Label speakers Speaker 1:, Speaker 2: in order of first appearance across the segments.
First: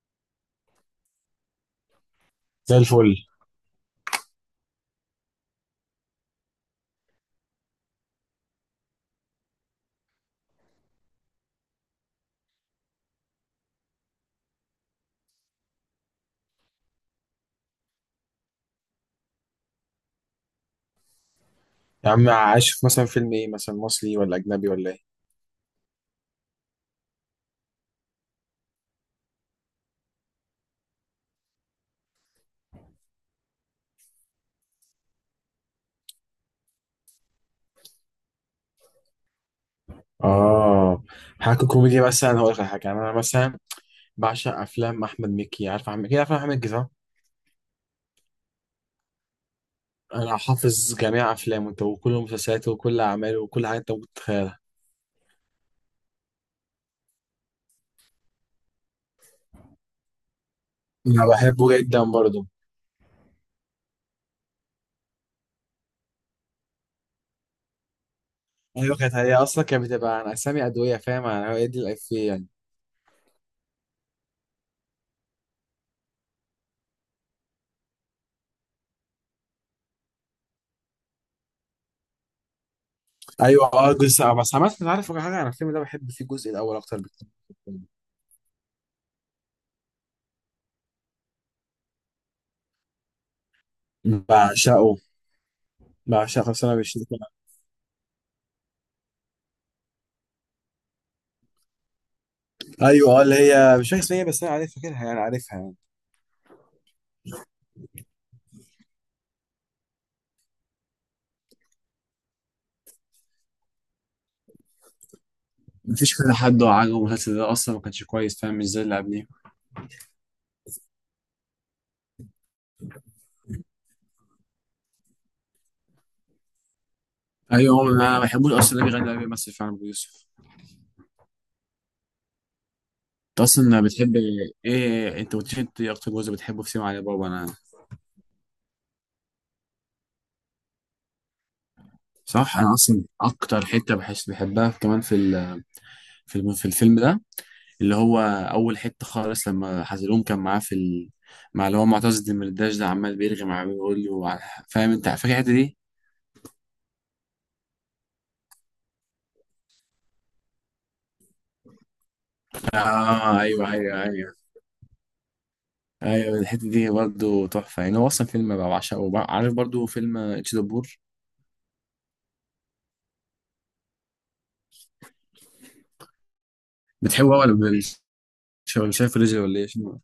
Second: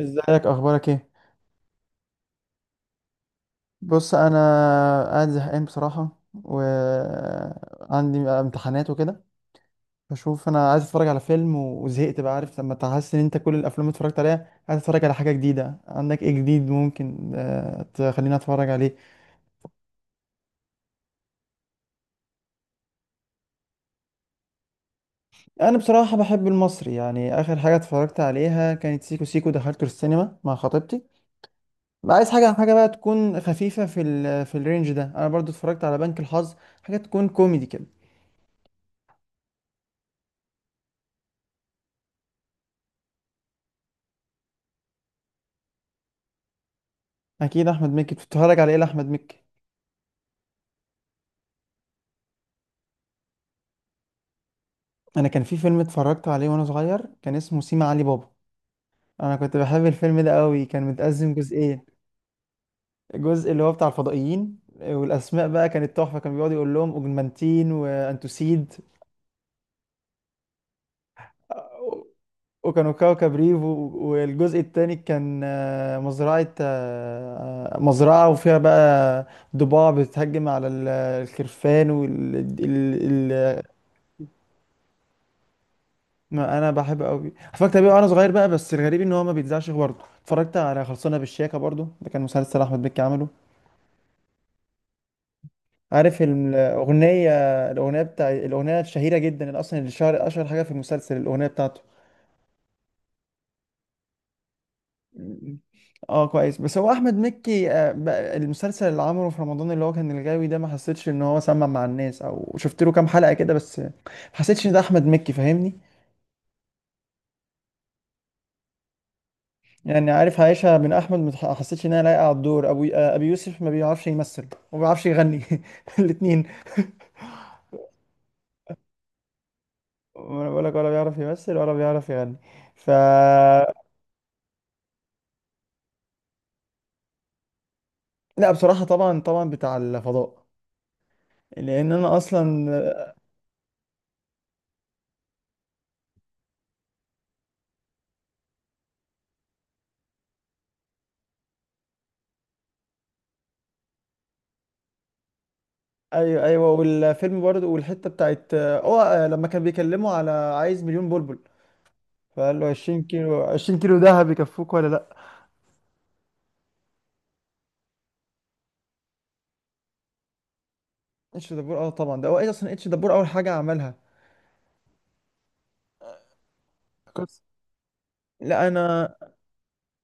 Speaker 1: ازيك؟ اخبارك ايه؟
Speaker 2: زي الفل.
Speaker 1: بص، انا قاعد زهقان بصراحه، وعندي امتحانات وكده. بشوف، انا عايز اتفرج على فيلم وزهقت بقى. عارف لما تحس ان انت كل الافلام اللي اتفرجت عليها، عايز اتفرج على حاجه جديده. عندك ايه جديد ممكن تخليني اتفرج عليه؟
Speaker 2: يا عم عايش، في مثلا فيلم ايه؟ مثلا مصري ولا اجنبي ولا ايه؟
Speaker 1: انا بصراحه بحب المصري، يعني اخر حاجه اتفرجت عليها كانت سيكو سيكو، دخلته السينما مع خطيبتي. عايز حاجه بقى تكون خفيفه، في الرينج ده. انا برضو اتفرجت على بنك الحظ. حاجه تكون كوميدي كده.
Speaker 2: اه، حاجه كوميدي. مثلا هقول لك على حاجه. يعني انا مثلا بعشق افلام احمد مكي. عارف احمد مكي؟ عارف احمد مكي صح؟
Speaker 1: اكيد احمد مكي، بتتفرج على ايه لاحمد مكي؟
Speaker 2: انا حافظ جميع افلامه انت، وكل مسلسلاته وكل اعماله وكل حاجه انت ممكن تتخيلها.
Speaker 1: انا كان في فيلم اتفرجت عليه وانا صغير، كان اسمه سيما علي بابا. انا كنت بحب الفيلم ده قوي، كان
Speaker 2: انا
Speaker 1: متقسم
Speaker 2: بحبه
Speaker 1: جزئين.
Speaker 2: جدا برضه.
Speaker 1: الجزء اللي هو بتاع الفضائيين والاسماء بقى كانت تحفه، كان بيقعد يقول لهم اوجمانتين وانتوسيد.
Speaker 2: ايوه، كانت هي اصلا كانت بتبقى عن اسامي ادويه، فاهم؟ انا هي دي الافيه يعني.
Speaker 1: وكانوا كوكب ريف والجزء التاني كان مزرعة، مزرعة، وفيها بقى ضباع بتهجم على الخرفان والجمل.
Speaker 2: ايوه اه، جزء. بس عامه انت عارف حاجه؟ انا الفيلم ده بحب فيه الجزء
Speaker 1: ما انا
Speaker 2: الاول اكتر
Speaker 1: بحب
Speaker 2: بكتير.
Speaker 1: قوي، اتفرجت عليه وانا صغير بقى. بس الغريب ان هو ما بيتذاعش. برضه اتفرجت على خلصانه بالشياكه، برضه ده كان مسلسل احمد مكي عمله.
Speaker 2: بعشقه
Speaker 1: عارف
Speaker 2: بعشقه بس انا مش.
Speaker 1: الاغنيه؟ الاغنيه بتاع الاغنيه الشهيره جدا، اللي اصلا اللي شهر اشهر حاجه في المسلسل الاغنيه بتاعته.
Speaker 2: ايوه اه، اللي هي مش فاكر اسمها إيه، بس انا عارف، فاكرها يعني،
Speaker 1: م-
Speaker 2: عارفها يعني.
Speaker 1: اه كويس. بس هو احمد مكي بقى المسلسل اللي عمله في رمضان اللي هو كان الغاوي ده، ما حسيتش ان هو سمع مع الناس، او شفت له كام حلقه كده، بس ما حسيتش ان ده احمد مكي فاهمني.
Speaker 2: مفيش كذا حد عاجبه المسلسل ده اصلا، ما كانش كويس فاهم، مش زي اللي قبليه.
Speaker 1: يعني عارف عايشها من احمد، ما تح- حسيتش انها لايقه على الدور، ابو ابي يوسف ما بيعرفش يمثل وما بيعرفش يغني الاثنين.
Speaker 2: ايوه، هو انا ما بحبوش اصلا اللي بيغني اللي بيمثل فعلا ابو يوسف.
Speaker 1: وانا بقول لك ولا بيعرف يمثل ولا بيعرف يغني. ف
Speaker 2: انت اصلا بتحب ايه؟ انت قلت لي انت إيه اكتر جزء بتحبه في سيما علي بابا؟ انا
Speaker 1: لا بصراحه، طبعا طبعا بتاع الفضاء، لان انا اصلا.
Speaker 2: صح، انا اصلا اكتر حته بحس بحبها كمان في في الفيلم ده، اللي هو اول حته خالص لما حزلوم كان معاه مع اللي هو معتز الدمرداش ده، عمال بيرغي معاه بيقول له فاهم؟ انت فاكر الحته دي؟
Speaker 1: ايوه ايوه، والفيلم برضه، والحته بتاعت اه لما كان بيكلمه على عايز مليون بلبل، فقال له 20
Speaker 2: اه
Speaker 1: كيلو،
Speaker 2: ايوه
Speaker 1: 20 كيلو
Speaker 2: ايوه
Speaker 1: دهب
Speaker 2: ايوه.
Speaker 1: يكفوك ولا لا.
Speaker 2: ايوه الحته دي برضه تحفه يعني. هو اصلا فيلم بقى بعشقه عارف برضه فيلم اتش دبور؟
Speaker 1: اتش دبور اه طبعا، ده هو ايه اصلا، اتش دبور اول حاجه عملها.
Speaker 2: بتحبه
Speaker 1: قصة؟
Speaker 2: ولا
Speaker 1: لا
Speaker 2: ولا
Speaker 1: انا،
Speaker 2: شايف رجل ولا ايه شنو؟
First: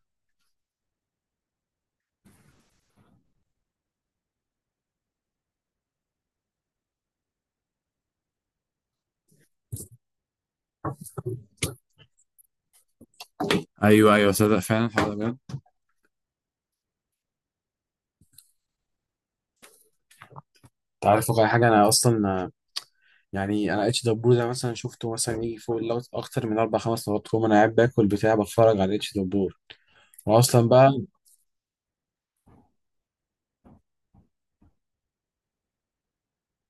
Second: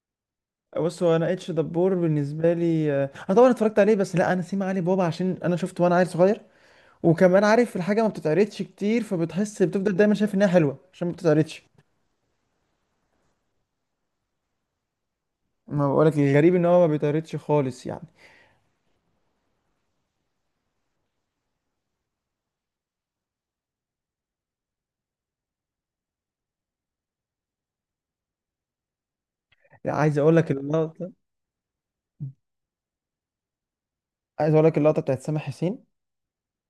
Speaker 1: بص هو انا اتش دبور بالنسبه لي، انا طبعا اتفرجت عليه، بس لا، انا سيما علي بابا عشان انا شفته وانا عيل صغير. وكمان عارف الحاجه ما بتتعرضش كتير، فبتحس بتفضل دايما شايف انها حلوه عشان ما بتتعرضش.
Speaker 2: ايوه ايوه، صدق فعلا، الحوار ده بجد.
Speaker 1: ما بقولك الغريب ان هو ما بيتعرضش خالص يعني.
Speaker 2: انت عارف واقع حاجه انا اصلا، يعني انا اتش دبور ده مثلا شفته مثلا يجي فوق اللوت اكتر من اربع خمس مرات. كل ما انا قاعد باكل بتاع بتفرج على اتش دبور.
Speaker 1: لا، عايز اقول لك
Speaker 2: واصلا بقى
Speaker 1: اللقطه، عايز اقول لك اللقطه بتاعت سامح حسين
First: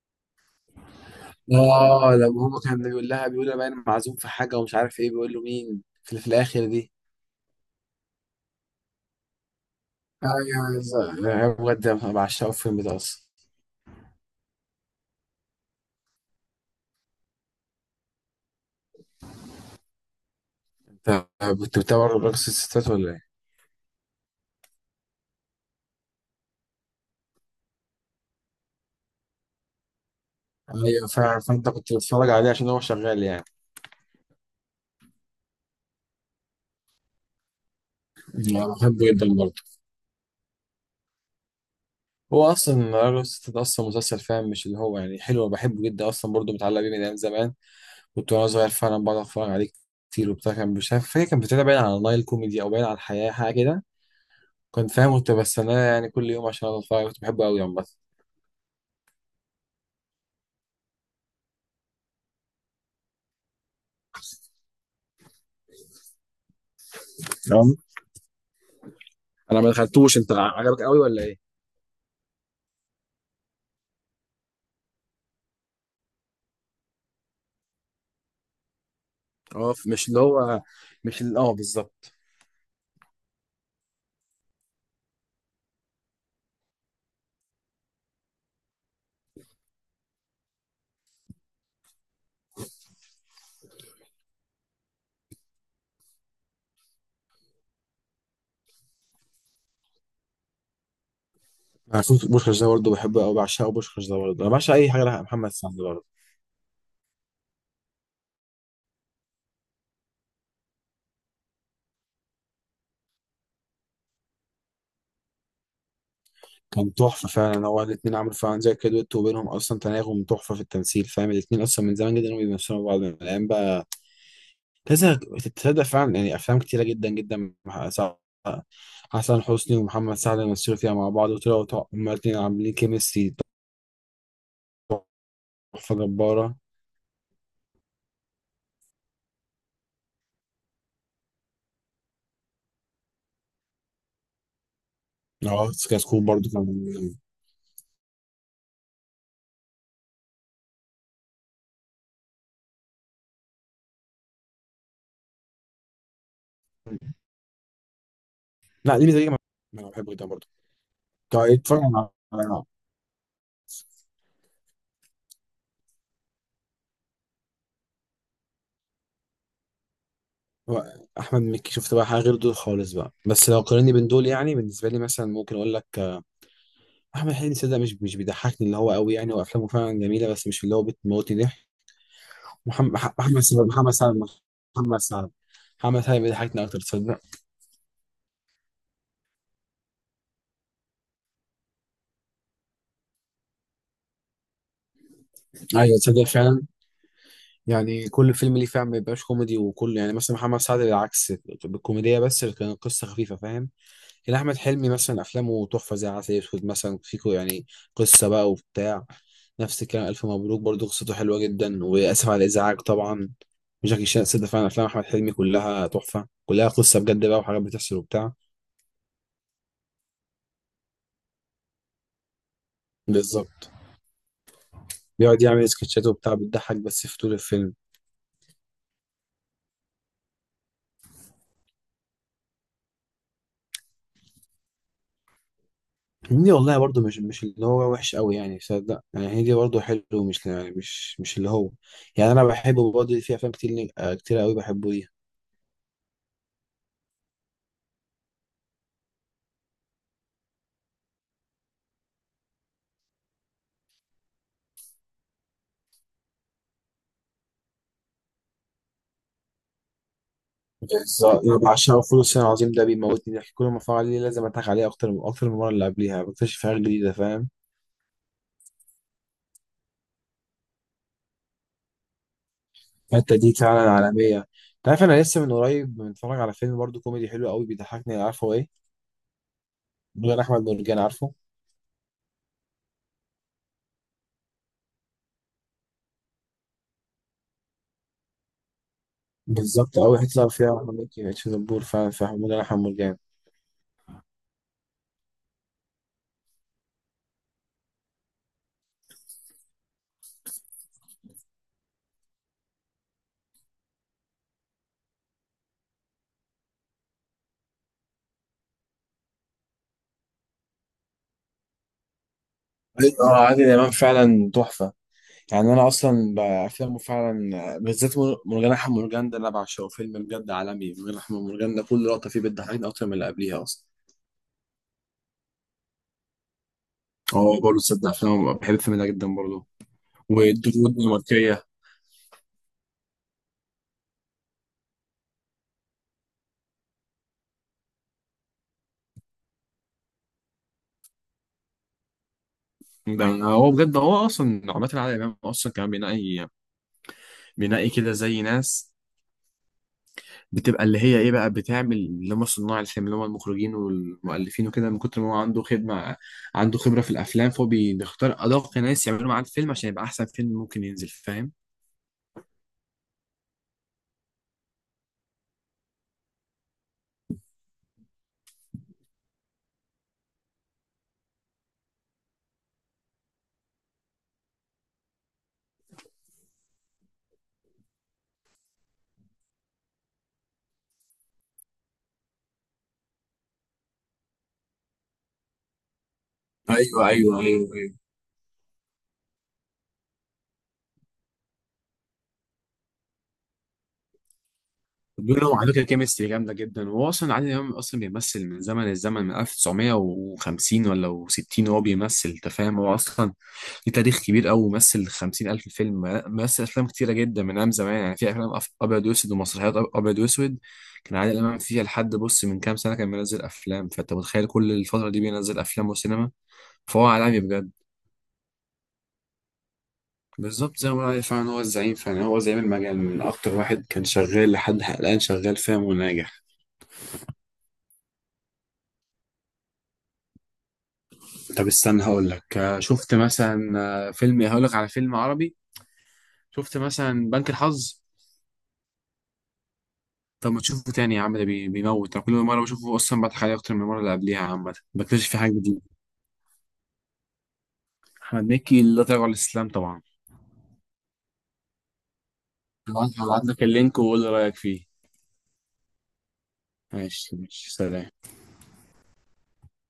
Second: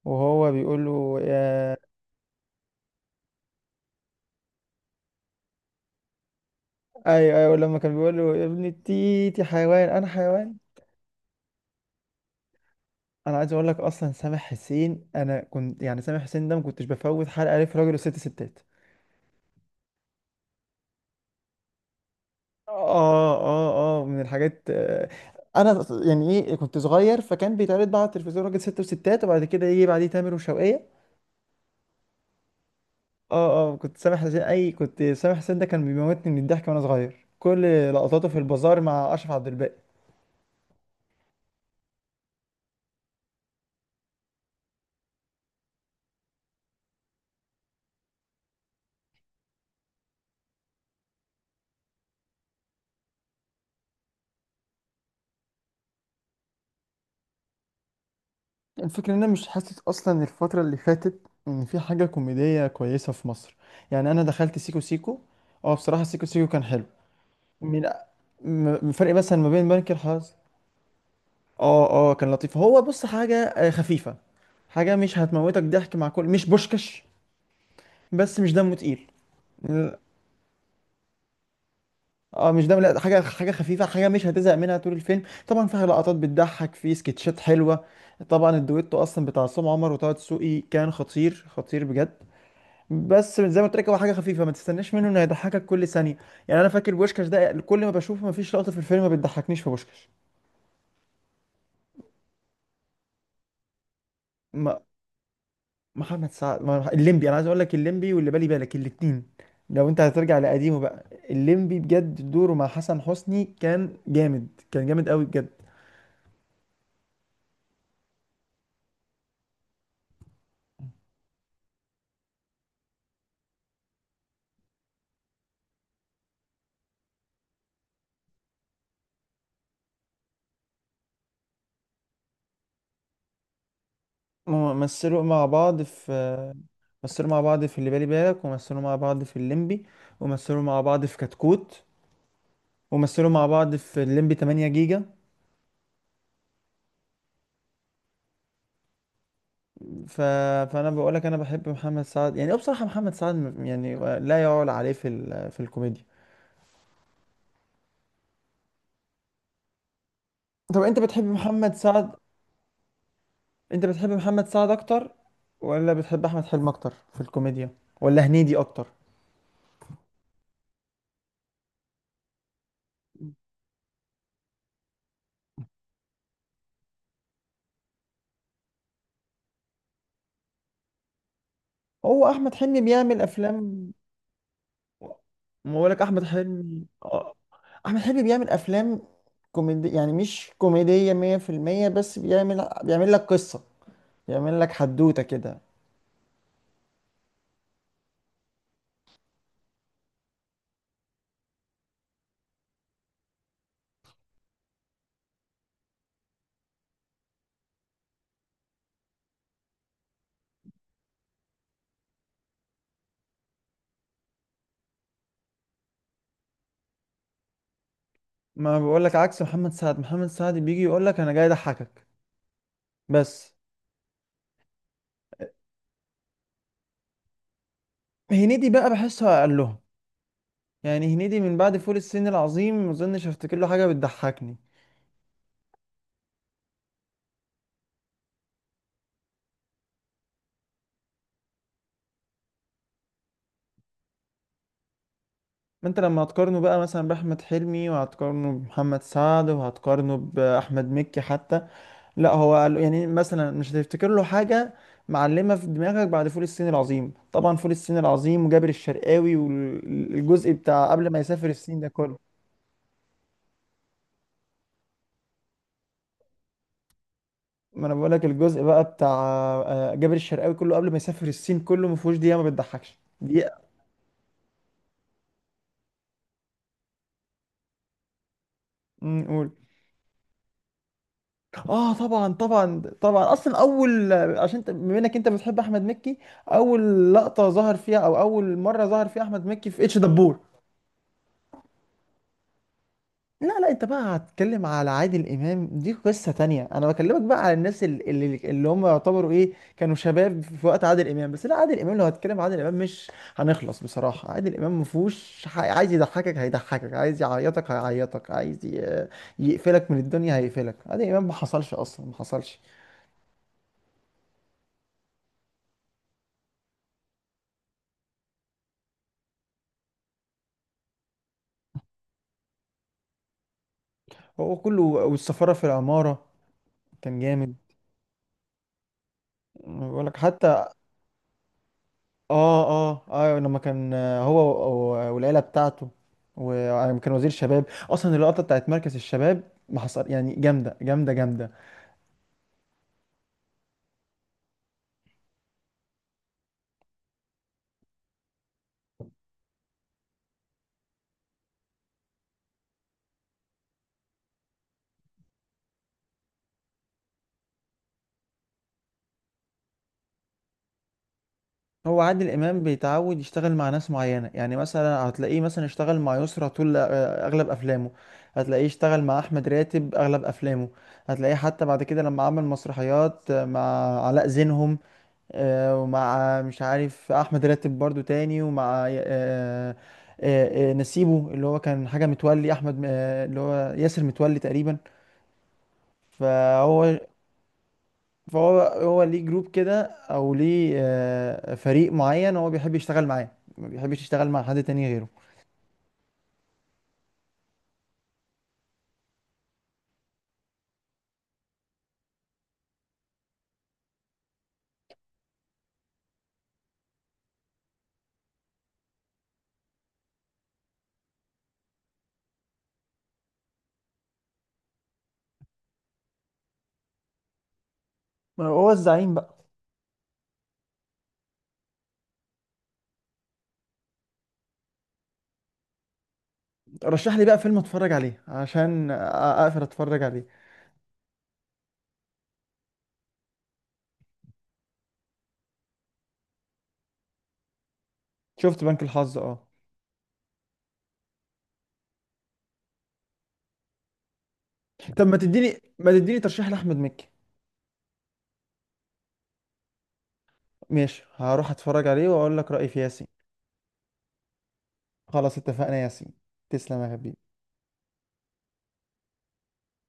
Speaker 1: وهو بيقول له يا.
Speaker 2: اه لما هو كان بيقول لها، بيقول لها بقى انا معزوم في حاجه ومش عارف ايه، بيقول له مين في الاخر دي.
Speaker 1: ايوه ايوه، لما كان بيقول له يا ابن التيتي، حيوان انا، حيوان.
Speaker 2: ايوه بالظبط. أنا بجد بعشقه الفيلم ده اصلا.
Speaker 1: انا عايز اقول لك اصلا سامح حسين، انا كنت يعني سامح حسين ده ما كنتش بفوت حلقه ليه في راجل وست ستات.
Speaker 2: طب كنت بتابع رقص الستات ولا ايه؟
Speaker 1: اه اه اه، من الحاجات. انا يعني ايه، كنت صغير فكان بيتعرض بقى على التلفزيون راجل ست وستات، وبعد كده يجي بعديه تامر وشوقية.
Speaker 2: ايوه فعلا، فانت كنت بتتفرج عليه عشان هو شغال يعني.
Speaker 1: اه اه، كنت سامح حسين، اي كنت سامح حسين ده كان بيموتني من الضحك وانا صغير، كل لقطاته في
Speaker 2: انا
Speaker 1: البازار
Speaker 2: بحبه
Speaker 1: مع
Speaker 2: جدا
Speaker 1: اشرف عبد
Speaker 2: برضه.
Speaker 1: الباقي.
Speaker 2: هو اصلا رقص الستات اصلا مسلسل، فاهم؟ مش اللي هو يعني حلو، بحبه جدا اصلا برضه، متعلق بيه من ايام زمان. كنت وانا صغير فعلا بقعد اتفرج عليه كتير وبتاع. كان مش عارف، فاكر كان بتابع باين على نايل كوميدي او باين على الحياه، حاجه كده. كنت فاهم، كنت بستناه يعني كل يوم عشان أقعد اتفرج. كنت بحبه قوي عامه.
Speaker 1: الفكرة ان انا مش حاسس اصلا الفترة اللي فاتت ان في حاجة كوميدية كويسة في مصر. يعني انا دخلت سيكو سيكو، اه بصراحة سيكو سيكو كان حلو.
Speaker 2: أه.
Speaker 1: من فرق مثلا ما
Speaker 2: انا
Speaker 1: بين
Speaker 2: ما
Speaker 1: بنك
Speaker 2: دخلتوش، انت
Speaker 1: الحظ.
Speaker 2: عجبك قوي ولا ايه؟
Speaker 1: اه اه، كان لطيف. هو بص حاجة خفيفة، حاجة مش هتموتك ضحك مع كل، مش بوشكش، بس مش دمه تقيل.
Speaker 2: اه مش اللي هو، مش اللي اه بالظبط.
Speaker 1: اه مش دمه، لا حاجة، حاجة خفيفة، حاجة مش هتزهق منها طول الفيلم. طبعا فيها لقطات بتضحك، في سكتشات حلوة. طبعا الدويتو اصلا بتاع عصام عمر وطه دسوقي كان خطير خطير بجد. بس زي ما قلت لك، هو حاجة خفيفة، ما تستناش منه انه يضحكك كل ثانية. يعني انا فاكر بوشكش ده كل ما بشوفه، ما فيش لقطة في الفيلم ما بتضحكنيش في بوشكش.
Speaker 2: انا شفت بوشكاش ده برضه، بحبه قوي، بعشقه بوشكاش ده برضه. انا بعشق
Speaker 1: ما
Speaker 2: اي حاجه لها محمد سعد برضه.
Speaker 1: محمد سعد، الليمبي، انا عايز اقول لك الليمبي واللي بالي بالك الاتنين، لو انت هترجع لقديمه بقى. الليمبي بجد دوره مع حسن حسني كان جامد، كان جامد قوي بجد.
Speaker 2: كان تحفه فعلا. هو الاثنين عملوا فعلا زي كده دويتو، وبينهم اصلا تناغم تحفه في التمثيل، فاهم؟ الاثنين اصلا من زمان جدا، وبيمثلوا بعض من الايام بقى كذا. تتصدق فعلا يعني افلام كتيره جدا جدا مع حسن حسني ومحمد سعد مثلوا فيها مع بعض، وطلعوا هما الاثنين عاملين كيمستري
Speaker 1: هم مثلوا مع بعض
Speaker 2: تحفه
Speaker 1: في،
Speaker 2: جباره.
Speaker 1: مثلوا مع بعض في اللي بالي بالك، ومثلوا مع بعض في الليمبي، ومثلوا مع بعض في كتكوت، ومثلوا مع بعض في الليمبي 8 جيجا.
Speaker 2: اه سكاي سكول برضه كان.
Speaker 1: ف... فانا بقول لك انا بحب محمد سعد. يعني هو بصراحة محمد سعد يعني لا يعول عليه في في الكوميديا.
Speaker 2: لا دي ميزه ليا، انا بحبه جدا برضه.
Speaker 1: طب انت بتحب
Speaker 2: طيب
Speaker 1: محمد
Speaker 2: اتفرج
Speaker 1: سعد،
Speaker 2: على،
Speaker 1: انت بتحب محمد سعد اكتر ولا بتحب احمد حلمي اكتر في الكوميديا، ولا هنيدي اكتر؟
Speaker 2: هو احمد مكي شفت بقى حاجه غير دول خالص بقى، بس لو قارني بين دول يعني بالنسبه لي مثلا، ممكن اقول لك احمد حلمي صدق مش، مش بيضحكني اللي هو قوي يعني. وافلامه فعلا جميله بس مش اللي هو بتموتني ضحك.
Speaker 1: هو احمد حلمي
Speaker 2: محمد مح-
Speaker 1: بيعمل
Speaker 2: محمد سعد محمد
Speaker 1: افلام.
Speaker 2: سعد محمد سعد.
Speaker 1: ما
Speaker 2: محمد
Speaker 1: بقولك
Speaker 2: سعد
Speaker 1: احمد
Speaker 2: بيضحكني اكتر،
Speaker 1: حلمي
Speaker 2: تصدق.
Speaker 1: اه. احمد حلمي بيعمل افلام كوميدي، يعني مش كوميدية 100%، بس بيعمل لك قصة، بيعمل لك حدوتة كده.
Speaker 2: ايوه تصدق فعلا، يعني كل فيلم ليه فعلا ما بيبقاش كوميدي وكل، يعني مثلا محمد سعد بالعكس بالكوميديا، بس كان قصه خفيفه، فاهم؟ يعني احمد حلمي مثلا افلامه تحفه زي عسل اسود مثلا، فيكو يعني قصه بقى وبتاع. نفس الكلام الف مبروك برضو، قصته حلوه جدا، واسف على الازعاج طبعا، وجاكي شان. صدق فعلا افلام احمد حلمي كلها تحفه، كلها قصه بجد بقى وحاجات بتحصل وبتاع.
Speaker 1: ما بقولك عكس محمد سعد، محمد سعد بيجي يقولك انا جاي اضحكك بس.
Speaker 2: بالظبط، بيقعد يعمل سكتشات وبتاع، بتضحك بس في طول الفيلم.
Speaker 1: هنيدي بقى بحسه اقلهم، يعني هنيدي من بعد فول الصين العظيم ما اظنش افتكر له حاجة بتضحكني.
Speaker 2: هنيدي والله برضو مش، مش اللي هو وحش قوي يعني صدق يعني. هنيدي برضو حلو، مش يعني مش، مش اللي هو. يعني انا بحبه برضه في افلام كتير كتير قوي بحبه.
Speaker 1: ما انت لما هتقارنه بقى مثلا باحمد حلمي، وهتقارنه بمحمد سعد، وهتقارنه باحمد مكي حتى، لا هو يعني مثلا مش هتفتكر له حاجه معلمه في دماغك بعد فول الصين العظيم. طبعا فول الصين العظيم وجابر الشرقاوي والجزء بتاع قبل ما
Speaker 2: بالظبط،
Speaker 1: يسافر
Speaker 2: أنا
Speaker 1: الصين ده
Speaker 2: بعشقه
Speaker 1: كله.
Speaker 2: فول الصين العظيم ده. بيموتني ضحك كل ما اتفرج عليه. لازم اضحك عليه اكتر، من اكتر من المره اللي قبليها بكتشف حاجات جديده، فاهم؟
Speaker 1: ما انا بقولك الجزء بقى بتاع جابر الشرقاوي، كله قبل ما يسافر الصين كله ما فيهوش دقيقه ما بتضحكش
Speaker 2: الحته دي
Speaker 1: دقيقه.
Speaker 2: فعلا عالميه. انت عارف انا لسه من قريب متفرج على فيلم برضه كوميدي حلو قوي بيضحكني، عارفه ايه؟
Speaker 1: قول.
Speaker 2: مدير احمد مرجان، عارفه؟
Speaker 1: اه طبعا طبعا طبعا، اصلا اول عشان انت بما انك انت بتحب احمد مكي، اول لقطه ظهر فيها او اول مره ظهر فيها احمد مكي في اتش
Speaker 2: بالظبط، قوي
Speaker 1: دبور.
Speaker 2: حته اللي فيها احمد مكي في دبور، فعلا في مدير احمد مرجان.
Speaker 1: لا لا، انت بقى هتتكلم على عادل امام دي قصه تانية. انا بكلمك بقى على الناس اللي هم يعتبروا ايه، كانوا شباب في وقت عادل امام. بس لا، عادل امام لو هتكلم عادل امام مش هنخلص بصراحه. عادل امام مفهوش عايز يضحكك هيضحكك، عايز يعيطك هيعيطك، عايز يقفلك من الدنيا هيقفلك. عادل امام ما حصلش اصلا ما حصلش.
Speaker 2: أيوة، اه عادل امام فعلا تحفه. يعني انا اصلا بافلامه فعلا، بالذات مرجان احمد مرجان ده انا بعشقه، فيلم بجد عالمي. مرجان احمد مرجان ده كل لقطه فيه بتضحكني اكتر من اللي قبليها اصلا.
Speaker 1: هو كله والسفارة في العمارة كان جامد.
Speaker 2: هو برضه تصدق فيلم، بحب الفيلم ده جدا برضه،
Speaker 1: بقول لك حتى
Speaker 2: والدور الدنماركية.
Speaker 1: اه اه اه، لما كان هو والعيلة بتاعته، وكان وزير شباب، اصلا اللقطة بتاعت مركز الشباب ما حصل يعني، جامدة جامدة جامدة.
Speaker 2: ده هو بجد، هو أصلا عماد العادل إمام أصلا كان بينقي، بينقي كده زي ناس بتبقى اللي هي إيه بقى، بتعمل اللي هم صناع الفيلم اللي هم المخرجين والمؤلفين وكده. من كتر ما هو عنده خدمة، عنده خبرة في الأفلام، فهو بيختار أدق ناس يعملوا معاه الفيلم عشان يبقى أحسن فيلم ممكن ينزل، فاهم؟
Speaker 1: هو عادل امام بيتعود يشتغل مع ناس معينة، يعني مثلا هتلاقيه مثلا اشتغل مع يسرى طول اغلب افلامه. هتلاقيه اشتغل مع احمد راتب اغلب افلامه. هتلاقيه حتى بعد كده لما عمل مسرحيات مع علاء زينهم، ومع مش عارف احمد راتب برضو تاني، ومع نسيبه اللي هو كان حاجه متولي احمد، اللي هو ياسر متولي تقريبا. فهو
Speaker 2: ايوه ايوه ايوه،
Speaker 1: فهو هو ليه جروب كده، او ليه فريق معين هو بيحب يشتغل معاه، ما بيحبش يشتغل مع حد تاني غيره.
Speaker 2: بينهم على فكره كيمستري جامده جدا. وهو اصلا عادل امام اصلا بيمثل من زمن الزمن، من 1950 ولا 60، وهو بيمثل، انت فاهم؟ هو اصلا ليه تاريخ كبير قوي، ومثل 50,000 فيلم. مثل افلام كتيره جدا من ايام زمان. يعني في افلام ابيض واسود، ومسرحيات ابيض واسود كان عادل امام فيها. لحد بص من كام سنه كان بينزل افلام، فانت متخيل كل الفتره دي بينزل افلام وسينما؟ فهو عالمي بجد.
Speaker 1: هو الزعيم بقى.
Speaker 2: بالظبط، زي ما بقول عليه فعلا هو الزعيم. فعلا هو زعيم المجال، من اكتر واحد كان شغال لحد حلقان شغال، فاهم؟ وناجح.
Speaker 1: رشح لي بقى فيلم اتفرج عليه عشان اقدر اتفرج عليه.
Speaker 2: طب استنى هقول لك شفت مثلا فيلم، هقول لك على فيلم عربي. شفت مثلا بنك الحظ؟
Speaker 1: شفت بنك الحظ اه.
Speaker 2: طب ما تشوفه تاني يا عم، ده بيموت. انا كل مره بشوفه اصلا بضحك عليه اكتر من المره اللي قبليها، عامه
Speaker 1: طب ما
Speaker 2: بكتشف في حاجه
Speaker 1: تديني
Speaker 2: جديده.
Speaker 1: ما تديني ترشيح لاحمد مكي.
Speaker 2: احمد مكي، لا تراجع عن الاسلام طبعا.
Speaker 1: ماشي، هروح اتفرج عليه واقول لك رايي فيه يا سيدي.
Speaker 2: هبعت، هبعت لك اللينك وقول لي رايك فيه.
Speaker 1: خلاص، اتفقنا يا ياسين. تسلم يا حبيبي.
Speaker 2: ماشي ماشي، سلام.